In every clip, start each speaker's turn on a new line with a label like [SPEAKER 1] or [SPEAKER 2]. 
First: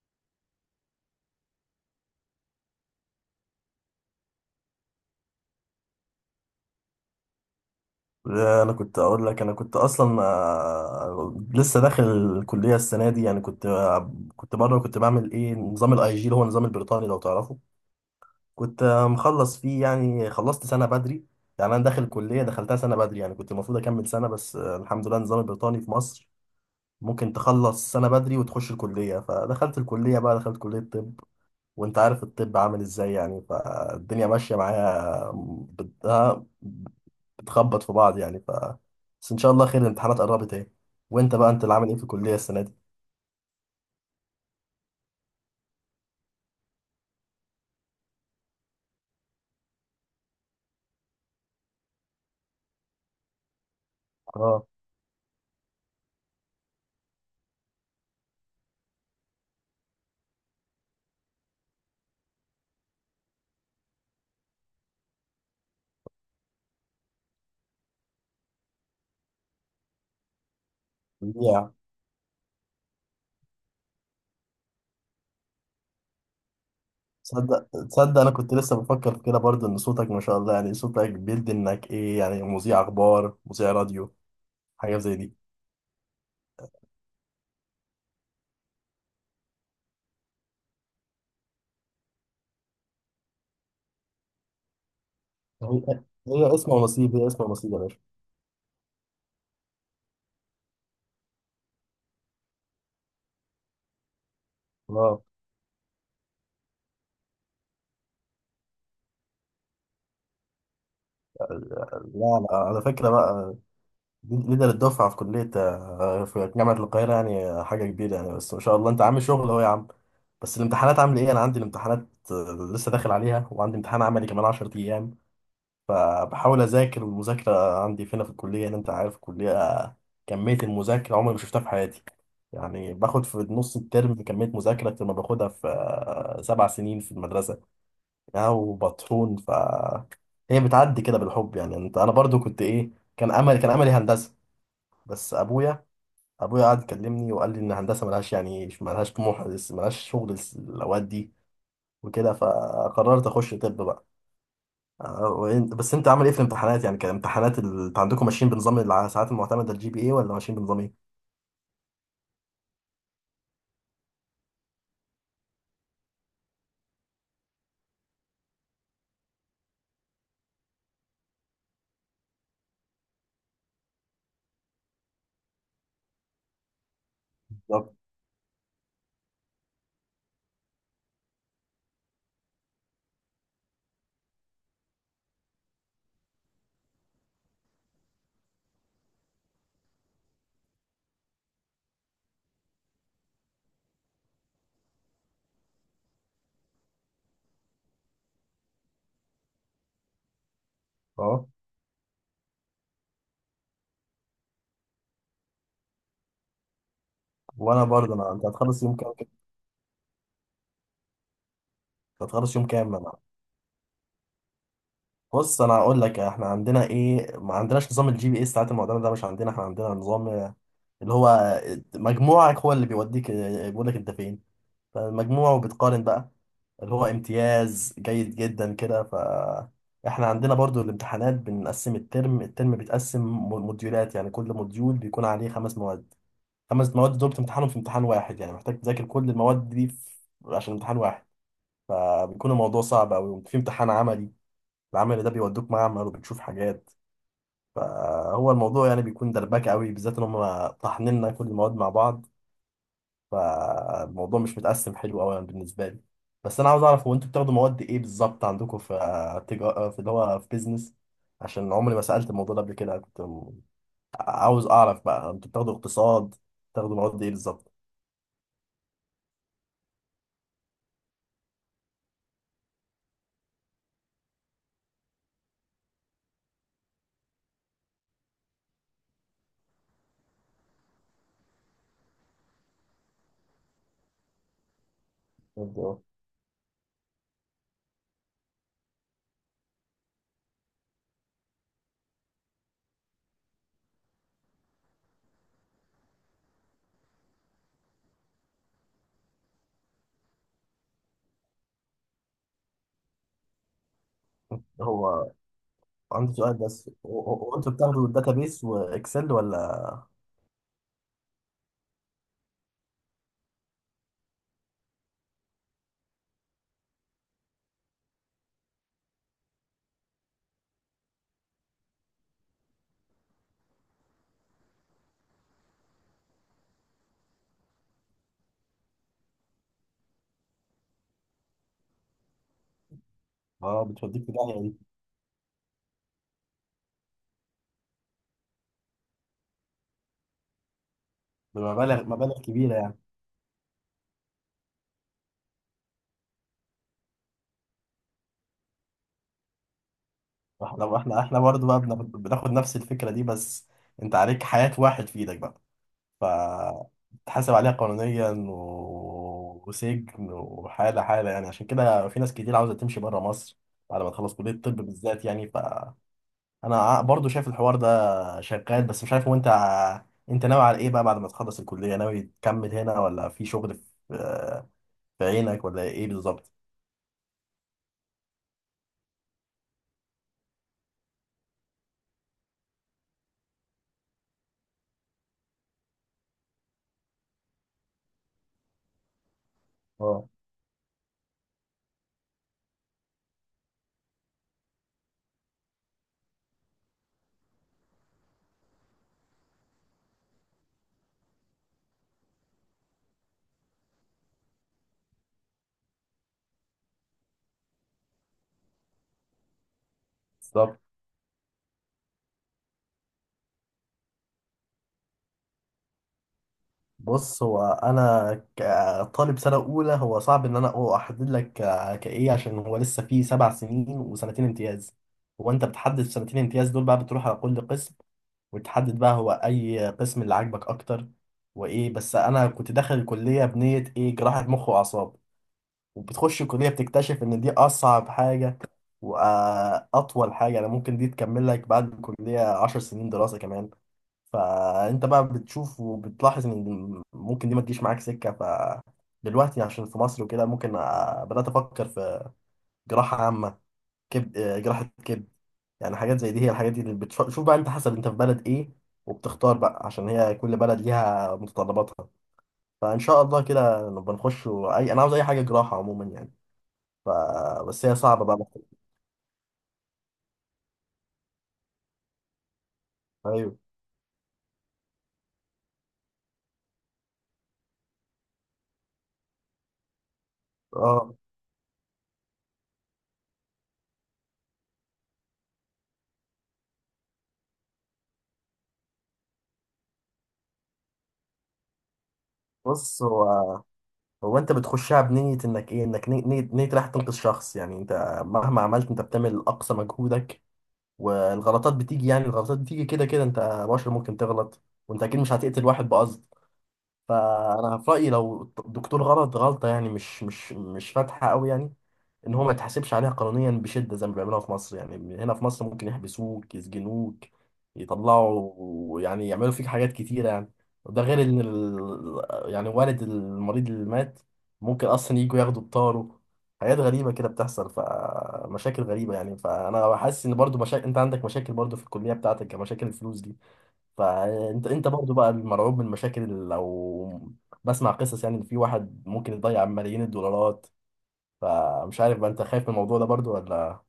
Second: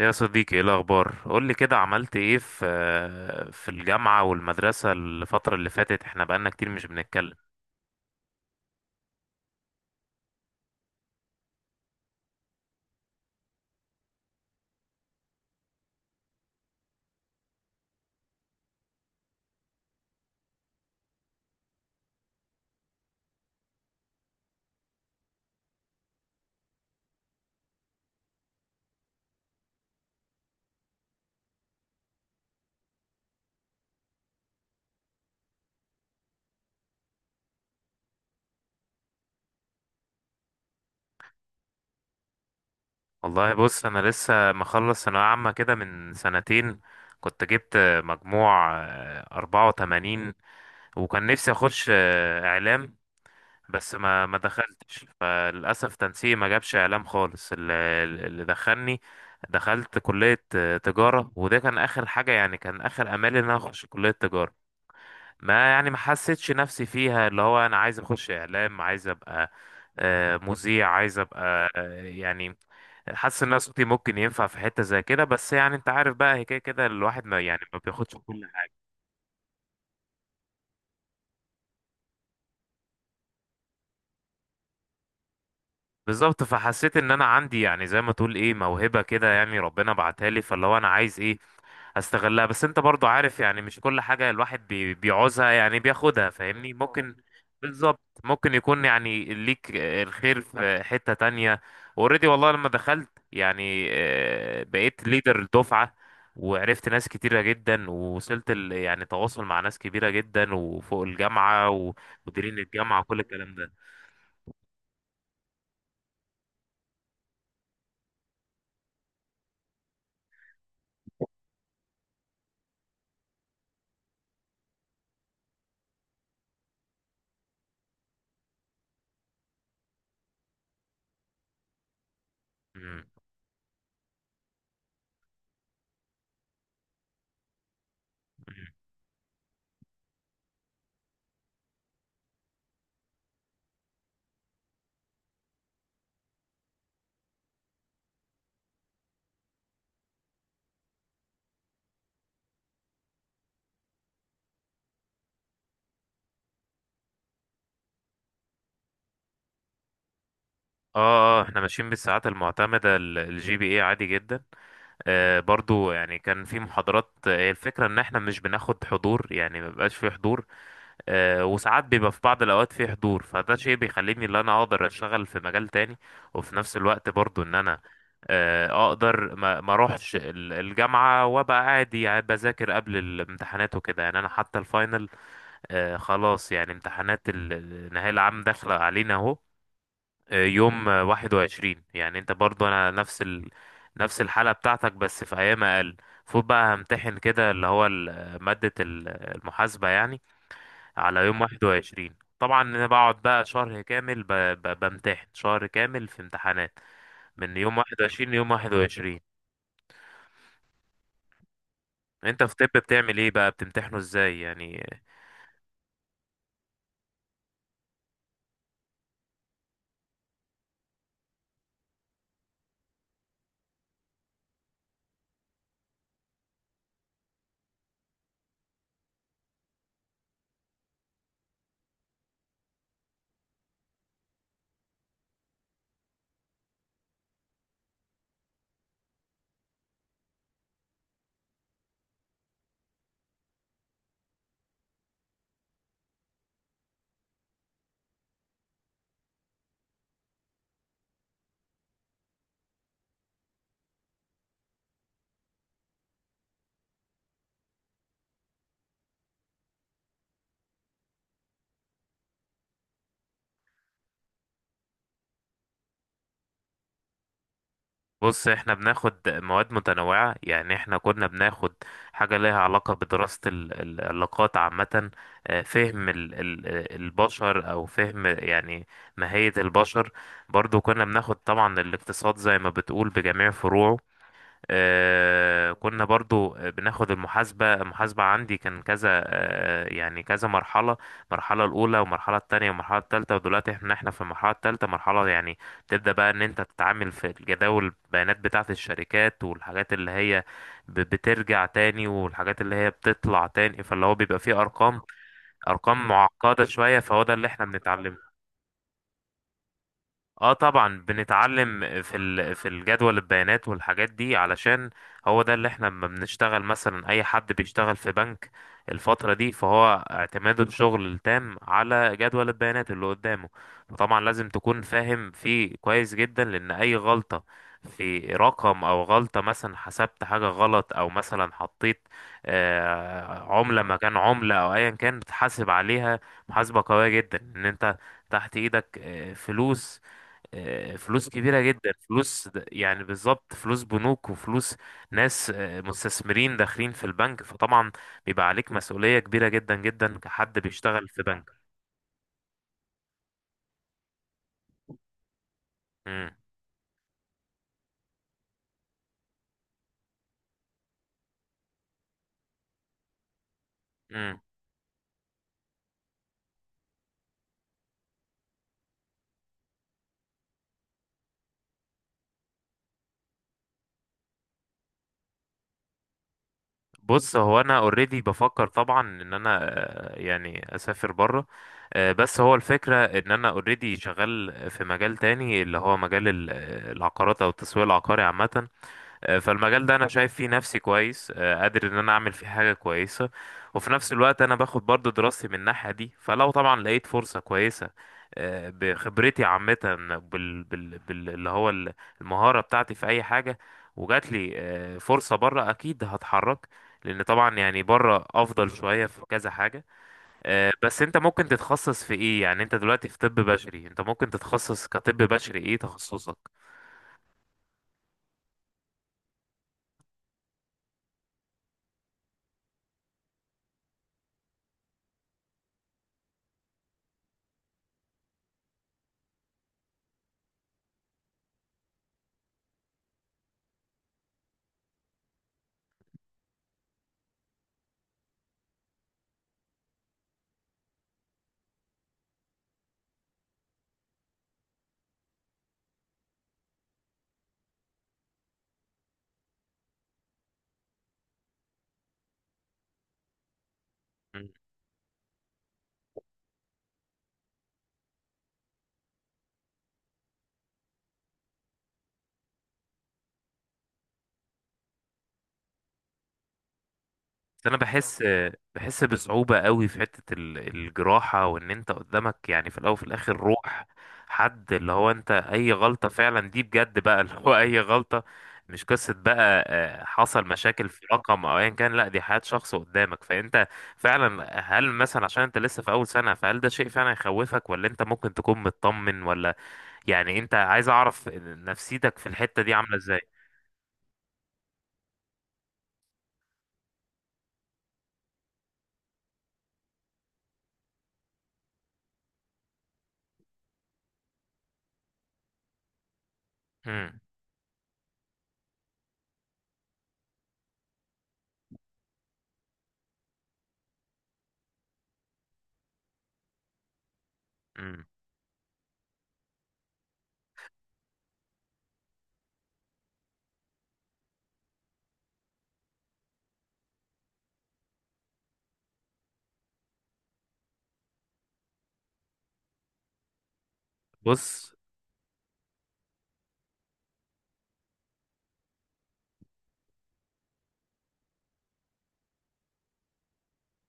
[SPEAKER 1] يا صديقي، ايه الاخبار؟ قول لي كده، عملت ايه في الجامعه والمدرسه الفتره اللي فاتت؟ احنا بقالنا كتير مش بنتكلم.
[SPEAKER 2] لا، انا كنت اقول لك، انا كنت اصلا لسه داخل الكليه السنه دي. يعني كنت كنت بره، كنت بعمل ايه نظام الاي جي اللي هو النظام البريطاني لو تعرفه. كنت مخلص فيه، يعني خلصت سنه بدري. يعني انا داخل الكليه، دخلتها سنه بدري، يعني كنت المفروض اكمل سنه، بس الحمد لله النظام البريطاني في مصر ممكن تخلص سنه بدري وتخش الكليه. فدخلت الكليه بقى، دخلت كليه طب، وانت عارف الطب عامل ازاي يعني، فالدنيا ماشية معايا. ها، بتخبط في بعض يعني. بس ان شاء الله خير، الامتحانات قربت اهي. وانت بقى، انت اللي عامل ايه في الكلية السنة دي؟
[SPEAKER 1] والله بص، انا لسه مخلص ثانويه عامه كده من سنتين. كنت جبت مجموع 84، وكان نفسي اخش اعلام، بس ما
[SPEAKER 2] اه.
[SPEAKER 1] دخلتش. فللاسف تنسيقي ما جابش اعلام خالص. اللي دخلني، دخلت كليه تجاره، وده كان اخر حاجه، يعني كان اخر امالي ان انا اخش كليه تجاره. ما يعني ما حسيتش نفسي فيها، اللي هو انا عايز اخش اعلام، عايز ابقى مذيع، عايز ابقى
[SPEAKER 2] يا.
[SPEAKER 1] يعني حاسس ان أنا صوتي ممكن ينفع في حتة زي كده. بس يعني انت عارف بقى، هي كده كده الواحد ما يعني
[SPEAKER 2] تصدق
[SPEAKER 1] ما بياخدش
[SPEAKER 2] تصدق انا
[SPEAKER 1] كل
[SPEAKER 2] كنت
[SPEAKER 1] حاجة.
[SPEAKER 2] لسه بفكر في كده برضه ان صوتك ما شاء الله، يعني صوتك بيدي انك ايه يعني، مذيع اخبار، مذيع راديو، حاجة زي دي.
[SPEAKER 1] بالظبط. فحسيت ان انا عندي يعني زي ما تقول ايه، موهبة كده، يعني ربنا بعتها لي. فاللي هو انا عايز ايه هستغلها. بس انت برضو عارف يعني مش كل حاجة الواحد بيعوزها، يعني
[SPEAKER 2] هي
[SPEAKER 1] بياخدها،
[SPEAKER 2] هي
[SPEAKER 1] فاهمني؟
[SPEAKER 2] اسم
[SPEAKER 1] اه ممكن.
[SPEAKER 2] ونصيب، هي اسم ونصيب يا باشا.
[SPEAKER 1] بالظبط، ممكن يكون يعني ليك الخير في حتة تانية. اوريدي والله لما دخلت يعني، بقيت
[SPEAKER 2] اه.
[SPEAKER 1] ليدر الدفعة، وعرفت ناس كتيرة جدا، ووصلت يعني تواصل مع ناس كبيرة جدا، وفوق الجامعة
[SPEAKER 2] لا لا،
[SPEAKER 1] ومديرين
[SPEAKER 2] على
[SPEAKER 1] الجامعة
[SPEAKER 2] فكرة
[SPEAKER 1] وكل
[SPEAKER 2] بقى،
[SPEAKER 1] الكلام ده.
[SPEAKER 2] ليدر الدفعة في كلية في جامعة القاهرة يعني، حاجة كبيرة يعني. بس ما شاء الله أنت عامل شغل أهو يا عم. بس الامتحانات عامل إيه؟ أنا عندي الامتحانات لسه داخل عليها، وعندي امتحان عملي كمان 10 أيام. فبحاول أذاكر، والمذاكرة عندي فينا في الكلية، يعني أنت عارف الكلية كمية المذاكرة عمري ما شفتها في حياتي. يعني
[SPEAKER 1] مم.
[SPEAKER 2] باخد في نص الترم كمية مذاكرة أكتر ما باخدها في 7 سنين في المدرسة. يعني
[SPEAKER 1] مم.
[SPEAKER 2] وبطحون. هي بتعدي كده بالحب يعني. أنت، أنا برضو كنت إيه، كان أمل، كان أملي هندسة، بس ابويا، ابويا قعد يكلمني وقال لي ان الهندسه ملهاش، يعني ملهاش طموح، ملهاش شغل، الاوقات دي وكده، فقررت اخش طب بقى. آه، بس انت عامل ايه في الامتحانات؟ يعني كان امتحانات انت عندكم ماشيين بنظام الساعات المعتمده الجي بي اي، ولا ماشيين بنظام ايه
[SPEAKER 1] اه، اه، احنا ماشيين بالساعات المعتمدة الجي بي اي عادي جدا. برضو يعني كان في محاضرات، هي الفكرة ان احنا مش بناخد حضور، يعني ما بيبقاش في حضور. وساعات بيبقى في بعض الاوقات في حضور، فده شيء بيخليني ان انا اقدر اشتغل في مجال تاني. وفي نفس الوقت برضو ان انا
[SPEAKER 2] بالظبط؟
[SPEAKER 1] اقدر ما اروحش الجامعة وابقى عادي، يعني بذاكر قبل الامتحانات وكده. يعني انا حتى الفاينل، خلاص يعني امتحانات النهاية العام داخلة علينا اهو. يوم 21، يعني انت برضو انا نفس نفس الحالة بتاعتك بس في ايام اقل. فوت بقى همتحن كده، اللي هو مادة المحاسبة يعني، على يوم
[SPEAKER 2] اه.
[SPEAKER 1] 21. طبعا انا بقعد بقى شهر كامل بمتحن شهر كامل في امتحانات، من يوم
[SPEAKER 2] وانا برضه،
[SPEAKER 1] 21
[SPEAKER 2] انا انت
[SPEAKER 1] ليوم
[SPEAKER 2] هتخلص يوم كام
[SPEAKER 1] 21.
[SPEAKER 2] كده؟ أنت
[SPEAKER 1] انت في
[SPEAKER 2] هتخلص يوم
[SPEAKER 1] طب
[SPEAKER 2] كام؟ انا
[SPEAKER 1] بتعمل ايه بقى، بتمتحنه ازاي يعني؟
[SPEAKER 2] بص، انا هقول لك. احنا عندنا ايه، ما عندناش نظام الجي بي اي الساعات المعتمده ده، مش عندنا. احنا عندنا نظام اللي هو مجموعك هو اللي بيوديك، بيقول لك انت فين فالمجموع، وبتقارن بقى اللي هو امتياز، جيد جدا كده. ف احنا عندنا برضو الامتحانات، بنقسم الترم، الترم بيتقسم موديولات، يعني كل موديول بيكون عليه 5 مواد. خمس مواد دول بتمتحنهم في امتحان واحد، يعني محتاج تذاكر كل المواد دي في... عشان امتحان واحد. فبيكون الموضوع صعب أوي. في امتحان عملي، العمل ده بيودوك معمل وبتشوف حاجات. فهو الموضوع يعني بيكون دربكة أوي، بالذات إن هم طاحنيننا كل المواد مع بعض. فالموضوع مش متقسم حلو قوي بالنسبه لي. بس انا عاوز اعرف، هو انتوا بتاخدوا مواد ايه بالظبط عندكم في تجارة، في اللي هو في بيزنس؟ عشان عمري ما سالت الموضوع ده قبل كده. كنت عاوز اعرف بقى، انتوا بتاخدوا اقتصاد، بتاخدوا مواد ايه بالظبط؟
[SPEAKER 1] بص، احنا بناخد مواد متنوعة، يعني احنا كنا بناخد حاجة ليها علاقة بدراسة العلاقات عامة، فهم البشر، او فهم يعني ماهية البشر. برضو كنا بناخد طبعا الاقتصاد زي ما بتقول بجميع فروعه.
[SPEAKER 2] أوكي.
[SPEAKER 1] كنا برضو بناخد المحاسبة. المحاسبة عندي كان كذا، يعني كذا مرحلة، المرحلة الأولى والمرحلة التانية والمرحلة التالتة، ودلوقتي احنا في المرحلة التالتة، مرحلة يعني تبدأ بقى ان انت تتعامل في الجداول البيانات بتاعة الشركات، والحاجات اللي هي بترجع تاني، والحاجات اللي هي بتطلع تاني. فاللي هو بيبقى فيه أرقام،
[SPEAKER 2] هو
[SPEAKER 1] أرقام
[SPEAKER 2] عندي سؤال
[SPEAKER 1] معقدة
[SPEAKER 2] بس،
[SPEAKER 1] شوية.
[SPEAKER 2] هو
[SPEAKER 1] فهو ده اللي
[SPEAKER 2] هو
[SPEAKER 1] احنا
[SPEAKER 2] انتوا بتاخدوا
[SPEAKER 1] بنتعلمه.
[SPEAKER 2] الداتابيس واكسل ولا؟
[SPEAKER 1] اه طبعا، بنتعلم في في الجدول البيانات والحاجات دي، علشان هو ده اللي احنا لما بنشتغل، مثلا اي حد بيشتغل في بنك الفترة دي، فهو اعتماده الشغل التام على جدول البيانات اللي قدامه. فطبعا لازم تكون فاهم فيه كويس جدا، لان اي غلطة في رقم، او غلطة مثلا حسبت حاجة غلط، او مثلا حطيت عملة
[SPEAKER 2] اه،
[SPEAKER 1] مكان
[SPEAKER 2] بتوديك في
[SPEAKER 1] عملة
[SPEAKER 2] داهيه
[SPEAKER 1] او
[SPEAKER 2] دي.
[SPEAKER 1] ايا كان، بتحاسب عليها. محاسبة قوية جدا، ان انت تحت ايدك فلوس، فلوس كبيرة جدا،
[SPEAKER 2] بمبالغ، مبالغ كبيره يعني.
[SPEAKER 1] يعني بالظبط فلوس بنوك وفلوس ناس مستثمرين داخلين في البنك. فطبعا بيبقى عليك مسؤولية كبيرة جدا جدا، كحد
[SPEAKER 2] احنا
[SPEAKER 1] بيشتغل
[SPEAKER 2] احنا
[SPEAKER 1] في
[SPEAKER 2] احنا
[SPEAKER 1] بنك.
[SPEAKER 2] برضه بقى بناخد نفس الفكره دي، بس انت عليك حياه واحد في ايدك بقى.
[SPEAKER 1] مم.
[SPEAKER 2] فتحاسب عليها قانونيا و... وسجن، وحالة حالة يعني. عشان كده في ناس كتير عاوزة تمشي بره مصر بعد ما تخلص
[SPEAKER 1] مم.
[SPEAKER 2] كلية الطب بالذات يعني. فأنا برضو شايف الحوار ده شغال، بس مش عارف هو أنت أنت ناوي على إيه بقى بعد ما تخلص الكلية؟ ناوي تكمل هنا ولا في شغل في في عينك ولا إيه بالظبط؟
[SPEAKER 1] بص، هو انا اوريدي بفكر طبعا ان انا يعني اسافر بره، بس هو الفكرة ان انا اوريدي شغال في مجال تاني، اللي هو مجال العقارات او التسويق العقاري عامة. فالمجال ده انا
[SPEAKER 2] اه.
[SPEAKER 1] شايف فيه نفسي كويس، قادر ان انا اعمل فيه حاجه كويسه. وفي نفس الوقت انا باخد برضو دراستي من الناحيه دي. فلو طبعا لقيت فرصه كويسه بخبرتي عامه اللي هو المهاره بتاعتي في اي حاجه، وجات لي فرصه بره، اكيد هتحرك، لان طبعا يعني بره افضل شويه في كذا حاجه.
[SPEAKER 2] بالظبط.
[SPEAKER 1] بس انت ممكن تتخصص في ايه يعني؟ انت دلوقتي في طب بشري، انت ممكن تتخصص كطب بشري، ايه تخصصك؟
[SPEAKER 2] بص، هو انا كطالب سنه اولى، هو صعب ان انا أو احدد لك كايه، عشان هو لسه فيه سبع سنين وسنتين امتياز. هو انت بتحدد سنتين امتياز دول بقى، بتروح على كل قسم، وتحدد بقى هو اي قسم اللي عاجبك اكتر. وايه، بس انا كنت داخل الكليه بنيه ايه، جراحه مخ واعصاب. وبتخش الكليه بتكتشف ان دي اصعب حاجه واطول حاجه. انا ممكن دي تكمل لك بعد الكليه 10 سنين دراسه كمان. فانت بقى بتشوف وبتلاحظ ان ممكن دي ما تجيش معاك سكه. فدلوقتي عشان في مصر وكده، ممكن بدات افكر في جراحه عامه، كبد، جراحه كبد يعني، حاجات زي دي. هي الحاجات دي اللي بتشوف بقى، انت حسب انت في بلد ايه، وبتختار بقى عشان هي كل بلد ليها متطلباتها. فان شاء الله كده نبقى نخش اي، انا عاوز اي حاجه جراحه عموما يعني. ف...
[SPEAKER 1] بس انا
[SPEAKER 2] بس هي
[SPEAKER 1] بحس
[SPEAKER 2] صعبه بقى.
[SPEAKER 1] بحس بصعوبة قوي في حتة الجراحة، وان انت قدامك يعني في الاول وفي الاخر
[SPEAKER 2] ايوه.
[SPEAKER 1] روح حد، اللي هو انت اي غلطة فعلا دي بجد بقى، اللي هو اي غلطة، مش قصة بقى حصل مشاكل في
[SPEAKER 2] اه،
[SPEAKER 1] رقم او ايا كان، لا دي حياة شخص قدامك. فانت فعلا هل مثلا، عشان انت لسه في اول سنة، فهل ده شيء فعلا يخوفك ولا انت ممكن تكون مطمن؟ ولا يعني انت عايز اعرف نفسيتك في الحتة دي عاملة
[SPEAKER 2] بص.
[SPEAKER 1] ازاي.
[SPEAKER 2] هو انت بتخشها بنية انك ايه، انك نية، نية رايح تنقذ شخص. يعني انت مهما عملت، انت بتعمل اقصى مجهودك، والغلطات بتيجي، يعني الغلطات بتيجي كده كده. انت بشر، ممكن تغلط، وانت اكيد مش هتقتل واحد بقصد.
[SPEAKER 1] مم.
[SPEAKER 2] فانا في رأيي لو الدكتور غلط غلطة يعني مش فاتحة قوي، يعني ان هو ما يتحاسبش عليها قانونيا بشده زي ما بيعملوها في مصر يعني. هنا في مصر ممكن يحبسوك، يسجنوك،
[SPEAKER 1] مم.
[SPEAKER 2] يطلعوا، يعني يعملوا فيك حاجات كتيره يعني. وده غير ان يعني والد المريض اللي مات ممكن اصلا يجوا ياخدوا بطاره. حاجات غريبه كده بتحصل، فمشاكل غريبه يعني. فانا حاسس ان برضو مشاكل، انت عندك مشاكل برضو في الكليه بتاعتك كمشاكل الفلوس دي. فانت
[SPEAKER 1] بص،
[SPEAKER 2] انت برضو بقى المرعوب من المشاكل لو بسمع قصص يعني ان في واحد ممكن يضيع ملايين الدولارات، فمش عارف بقى انت خايف من الموضوع ده برضو ولا.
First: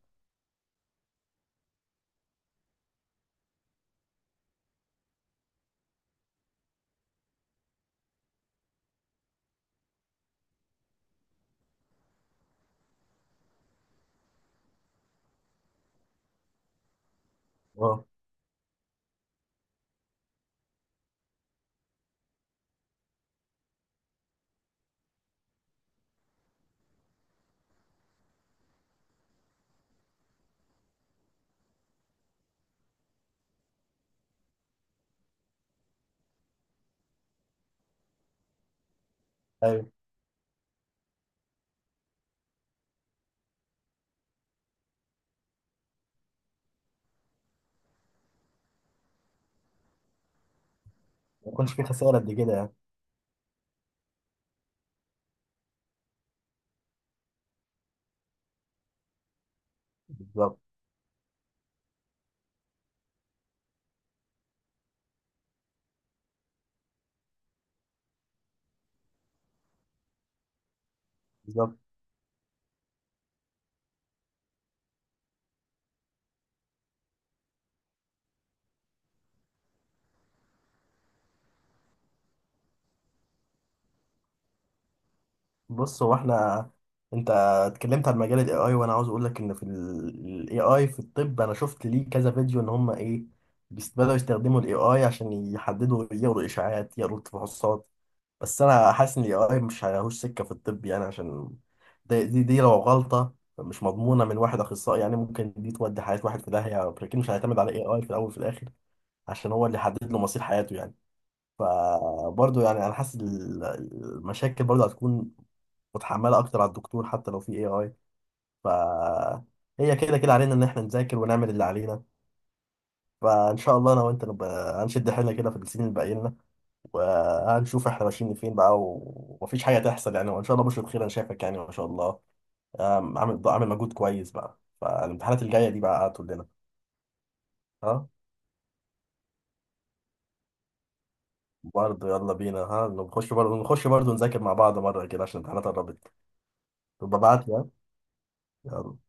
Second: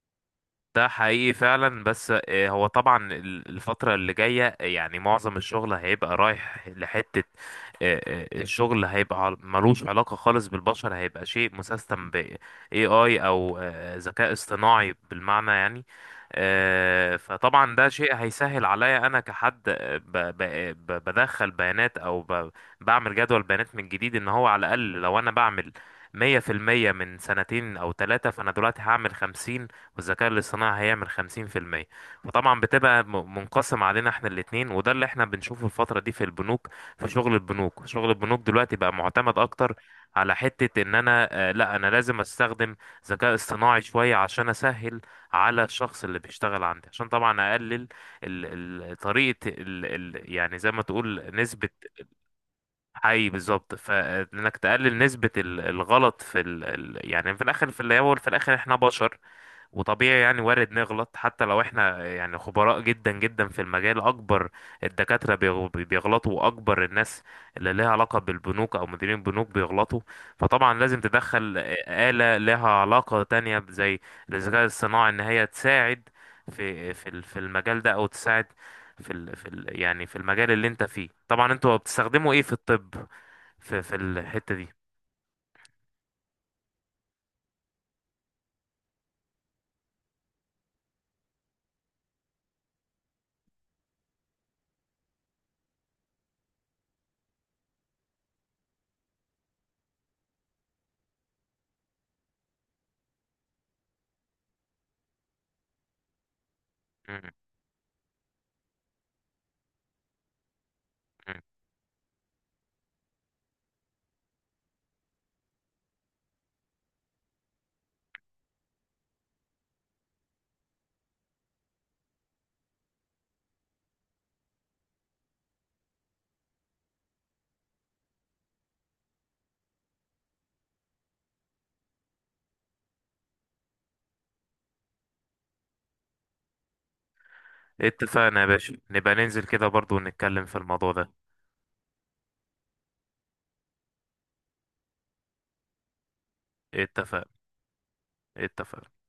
[SPEAKER 1] ده حقيقي فعلا، بس هو طبعا الفترة اللي جاية يعني معظم الشغل هيبقى رايح لحتة، الشغل هيبقى ملوش علاقة خالص بالبشر، هيبقى شيء مسيستم ب AI أو ذكاء اصطناعي بالمعنى يعني. فطبعا ده
[SPEAKER 2] اه.
[SPEAKER 1] شيء هيسهل عليا أنا كحد، بدخل بيانات أو بعمل جدول بيانات من جديد، إن هو على الأقل لو أنا بعمل 100% من سنتين أو ثلاثة، فأنا دلوقتي هعمل 50 والذكاء الاصطناعي هيعمل 50%. فطبعا بتبقى منقسم علينا احنا الاتنين، وده اللي احنا بنشوفه الفترة دي في البنوك، في شغل البنوك. شغل البنوك دلوقتي بقى معتمد اكتر
[SPEAKER 2] ايوه،
[SPEAKER 1] على حتة ان انا لا انا لازم استخدم ذكاء اصطناعي شوية، عشان اسهل على الشخص اللي بيشتغل عندي، عشان طبعا اقلل طريقة ال يعني زي ما تقول
[SPEAKER 2] ما
[SPEAKER 1] نسبة.
[SPEAKER 2] يكونش في خساره قد كده يعني.
[SPEAKER 1] حي بالظبط، فانك تقلل نسبة الغلط في يعني في الاخر، في الاول في الاخر احنا بشر، وطبيعي يعني
[SPEAKER 2] بالظبط.
[SPEAKER 1] وارد نغلط حتى لو احنا يعني خبراء جدا جدا في المجال. اكبر الدكاترة بيغلطوا، واكبر الناس اللي لها علاقة بالبنوك او مديرين البنوك بيغلطوا. فطبعا لازم تدخل
[SPEAKER 2] بالظبط.
[SPEAKER 1] آلة لها علاقة تانية زي الذكاء الصناعي، ان هي تساعد في المجال ده، او تساعد في ال يعني في المجال اللي انت فيه. طبعا انتوا بتستخدموا ايه في الطب، في الحتة دي؟
[SPEAKER 2] بص هو احنا، انت اتكلمت عن مجال الاي اي، وانا عاوز اقول لك ان في الاي اي في الطب، انا شفت ليه كذا فيديو ان هم ايه بدأوا يستخدموا الاي اي عشان يحددوا، يقروا اشاعات، يقروا تفحصات. بس انا حاسس ان الاي اي مش هيهوش سكه في الطب يعني. عشان دي لو غلطه مش مضمونه من واحد اخصائي يعني، ممكن دي تودي حياه واحد في داهيه. لكن مش
[SPEAKER 1] م-
[SPEAKER 2] هيعتمد على اي اي في الاول وفي الاخر، عشان هو اللي حدد له مصير حياته يعني.
[SPEAKER 1] م.
[SPEAKER 2] فبرضه يعني انا حاسس المشاكل برضه هتكون متحمله اكتر على الدكتور، حتى لو في اي اي. ف هي كده كده علينا ان احنا نذاكر ونعمل اللي علينا. فان شاء الله انا وانت نبقى هنشد حيلنا كده في السنين اللي باقي لنا، وهنشوف احنا ماشيين فين بقى. ومفيش حاجه تحصل يعني. وان شاء الله بشرة خير، انا شايفك يعني ما شاء الله، عامل عامل مجهود كويس بقى. فالامتحانات الجايه دي بقى هتقول لنا. ها،
[SPEAKER 1] اتفقنا يا باشا، نبقى ننزل كده برضو ونتكلم في الموضوع ده.
[SPEAKER 2] برضه يلا بينا. ها نخش برضه، نخش برضه نذاكر مع بعض مره كده عشان الامتحانات قربت.
[SPEAKER 1] اتفق.
[SPEAKER 2] ببعت لك.
[SPEAKER 1] اتفق.
[SPEAKER 2] يلا.